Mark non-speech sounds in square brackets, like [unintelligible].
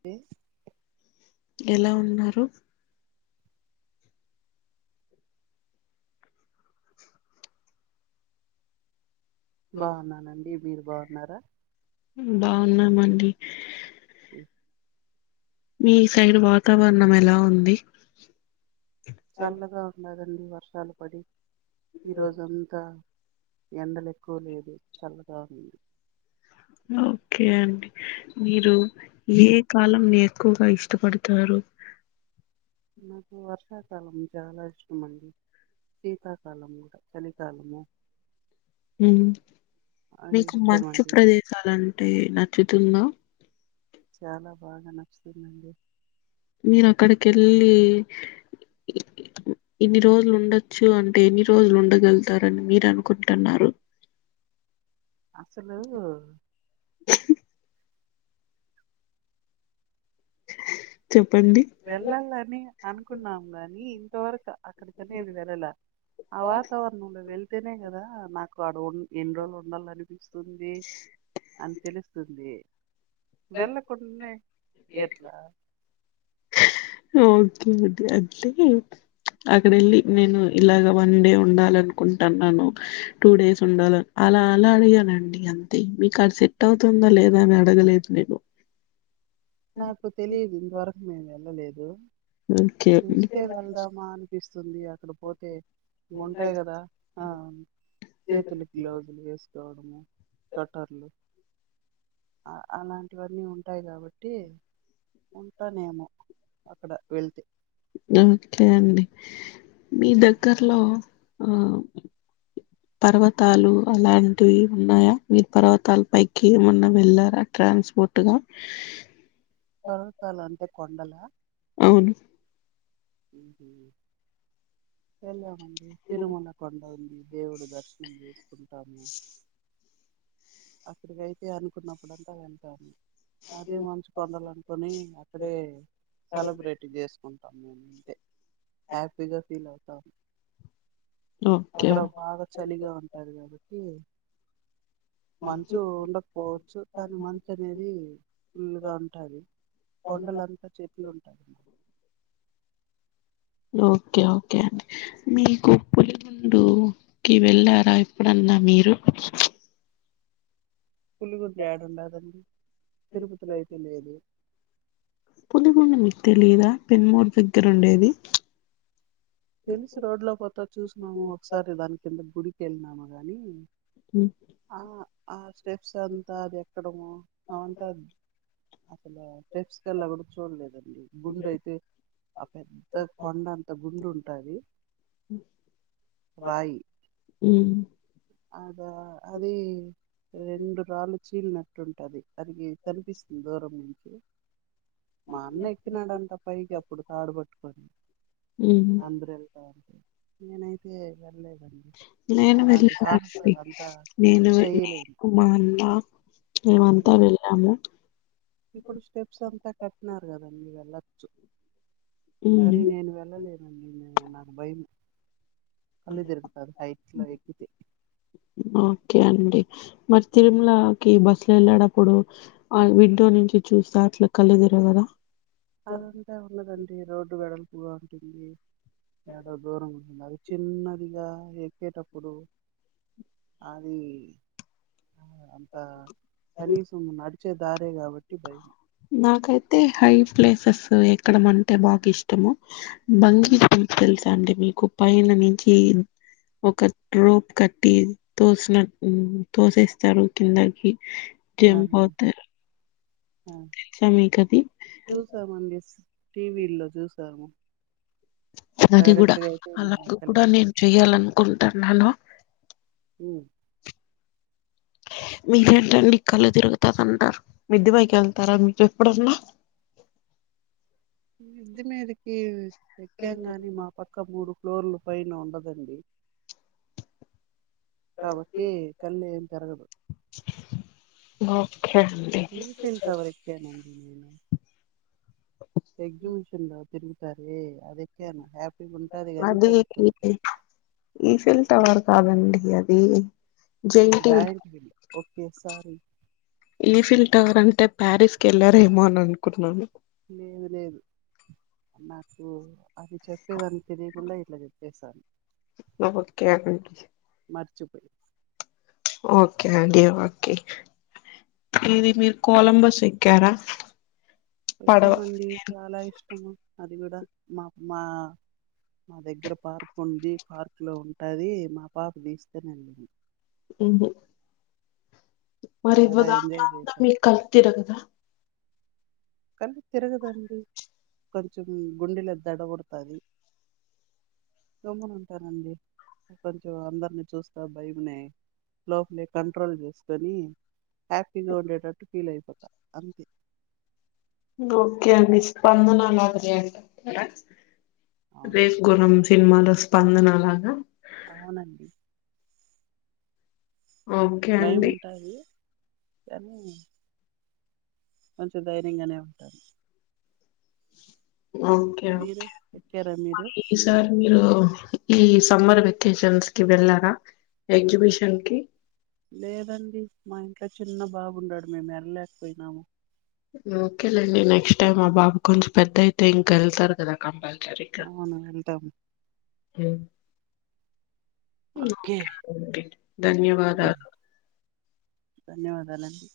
Pay [inaudible] ఎలా ఉన్నారు బాగున్నానండి మీరు బాగున్నారా ఇ [unintelligible] ఇ [inaudible] మీ సైడు వాతావరణం ఎలా ఉంది చల్లగా ఉండాదండి వర్షాలు పడి ఈరోజంతా ఎండలెక్కువ లేదు చల్లగా ఉంది ఓకే అండి మీరు ఏ కాలంని ఎక్కువగా ఇష్టపడతారు నాకు వర్షాకాలం చాలా ఇష్టమండి సీతాకాలం గూడ చలికాలము ఉ అది మీకు ఇష్టం మంచు అండి ప్రదేశాలంటే నచ్చుతుందా చాలా బాగా నచ్చుతుందండి మీరక్కడకెళ్ళీ ఇన్ని రోజులు ఉండొచ్చు అంటే ఎన్ని రోజులు ఉండగల్తారని మీరు అనుకుంటన్నారు [unintelligible] [inaudible] అసలూ చొప్ వెళ్ళాలని అనుకున్నామ్ గాని ఇంతవరకు అక్కడ్కనేది వెళ్ళాల ఆ వాతవరణంలో వెళ్తేనే గదా నాకు వాడున్ ఎండ్రోజులు ఉండాలనిపిస్తుంది అని తెలుస్తుంది వెళ్ళకుండ్నే ఎట్లా ఓకే అండి అంటే అకడెళ్ళి నేను ఇలాగ వన్ డే ఉండాలనుకుంటున్నాను టూ డేస్ ఉండాల అ అలా అలా అడిగానండి అంతే మీకాడ్ సెట్ట వుతుందా లేదా అని అడగలేదు నేను నాకు తెలిదు ఇంతవరకు నేన్ వెళ్ళలేదు ఉ చూస్తే వెళ్దామా అనిపిస్తుంది అక్కడ పోతే ముంటాయ్ గదా ఆ చేతులుకి గ్లౌజులు ఏస్ [inaudible] సెటర్లు అలాంటివన్నీ ఉంటాయ్ కాబ ట్టి ఉంటానేమో అక్కడ వెళ్తే ఓకే అండి మీ దగ్గర్లో ఆ పర్వతాలు అలాంటివి ఉన్నాయా మీరు పర్వతాల పైకి ఏమన్నా వెళ్లార ట్రాన్స్పోర్టు గా పర్వతాలంటే కొండలా అవును వెళ్యామన్ ఇంగ్ తిరుమల కొండ ఉంది దేవుడు దర్శనం జేసుకుంటాము అక్కడికైతే అనుకున్నప్పుడంతా వెళ్తాను అదే మంచు కొండలనుకొని అక్కడే సలబ్రేట్ జేసుకుంటాము మేము తే హ్యాపీగా ఫీలవుతాము ఓకే అక్కడ బాగా చలిగా ఉంటాది కాబట్టి మంచు ఉండకపోవచ్చు కానీ మంచు అనేది ఫుల్లుగా ఉంటాది కొండలంతా చెట్లుంటాయి ఓకే ఓకే అండి మీకు పులిగుండు కి వెళ్ళారా ఎప్పుడన్ న్న మీరు పులిగుండ యాడుండాదండి తిరుపతిలో అయితే లేదు పులిగుండ మీక్ తెలిదా పెన్మోర్ దగ్గెరుండేది తెలుసు రోడ్ లో పోత చూస్నాము ఒకసారి దాని కింద గుడికి ఎల్నాము గాని ఉ ఆ ఆ స్టెప్సంతా అది ఎక్కడము అవంతా అసలు స్టెప్స్ కల్లా కూడా చూడలేదండి ముందైతే ఆ పెద్ద కొండ అంత గుండు టది ఉ అదా అది రెండు రాళ్ళు చీలినట్టుంటది అరిగి కనిపిస్తుంది దూరం నుంచి మా అన్న ఎక్కినాడంట పైకి అప్పుడు తాడు పట్టుకని ఉమ్ అందరు వెళ్లారు నేనయితే ఎల్లలేదు నేను వెళ్ళాల్సి అంతా నేను నేను చేయలేను కు మాన్నా మేమంతా ఉమ్. వెళ్ళాము ఇప్పుడు స్టెప్స్ అంతా కట్టినారు కదండి వెళ్ళచ్చు ఉమ్ సరే నేను వెళ్ళలేనండి నేను నాకు భయం కళ్ళు తిరుగుతది అది హైట్లో ఎక్కితే ఓకే అండి మరి ఉమ్. తిరుమలకి బస్ అట్ వెళ్ళేడప్పుడు ఆ విండో నుంచి చూస్తే అట్లా కళ్ళు తిరగదా అదంతే ఉన్నదండి రోడ్డు వెడల్పుగా ఉంటుంది ఏదో దూరం ఉంది అది చిన్నదిగా ఎక్కేటప్పుడు అది అంత కనీసం నడిచే దారే కాబట్టి భయం నాకైతే హై ప్లేసెస్ ఎక్కడం అంటే బాగా ఇష్టము ఆ బంగీ తెలుసా అండి మీకు పైన నించి ఒక రోప్ కట్టి తోసిన తోసేస్తారు కిందకి ఆ జంప్ అవుతారు ఆ! తెలుసా మీకది టీవీలో చూసాము అది కూడా డైరెక్ట్ గా అయితే నేను అలాగ కూడా ఎక్కలేదు నేను చెయ్యాలనుకుంటున్నాను ఉ మీరేంట నీ కళ తిరుగుతదంట మిద్ది పైకి వెళ్తారా మీరు ఎప్పుడన్నా మిద్ది మీదకి ఎక్కాం గాని మా పక్క మూడు ఫ్లోర్లు పైన ఉండదు కండి కాబట్టి కళ్లు ఏం తిరగదు ఓకే అండి ఈఫిల్ టవర్ ఎక్కానండి నేను ఎగ్జిబిషన్ లో తిరుగుతార అది కనుక్కోండి ఈఫిల్ టవర్ కాదండి అది ఉ giant wheel okay sorry Eiffel tower అంటే ప్యారిస్ కి వెళ్ళారేమో అని అనుకుంటున్నాను లేదు లేదు నాకు అది చెప్పేదాని తెలియకుండా ఇట్లా చెప్పేశాను ఒకే అండి మరిచిపోయి ఓకే అండి ఒకే ఇది మీరు కొలంబస్ ఎక్కారా పడవ ఎక్కామండి చాలా ఇష్టము అది కూడా మా అమ్మ మా దగ్గర పార్క్ ఉంది పార్క్ లో ఉంటది మా పాప తీసుకెళ్ళింది ఏందో చాలా ఎంజాయ్ చేశాం [unintelligible] కళ్ళు తిరగదండి కొంచెం గుండెలో దడపుడతాది సమను ఉంటనండి కొంచెం అందరిని చూస్తా భయమునే లోపలే కంట్రోల్ చేసుకొని హ్యాపీగా ఉండేటట్టు ఫీల్ అయిపోతా అంతే ఓకే అండి స్పందన లాంటివి అంట అవును రేసుగుర్రం సినిమాలో స్పందన లాగా అవునండి ఓకే భయం అండి ఉంటది కానీ కొంచెం ధైర్యంగానే ఉంటాను ఓకే మీరు ఓకే ఎక్కారా మీరు ఈ సారి మీరు ఈ సమ్మర్ వెకేషన్స్ కి వెళ్ళారా ఎగ్జిబిషన్ కి లేదండి మా ఇంట్లో చిన్న బాబు ఉన్నాడు మేము వెళ్ళలేక పోయినము ఓకేలేండి నెక్స్ట్ టైమ్ ఆ బాబు కొంచెం పెద్దయితే ఇంక వెళ్తారు కదా కంపల్సరీ అవును వెళ్తాం ఉమ్ ఓకే ధన్యవాదాలు ధన్యవాదాలండి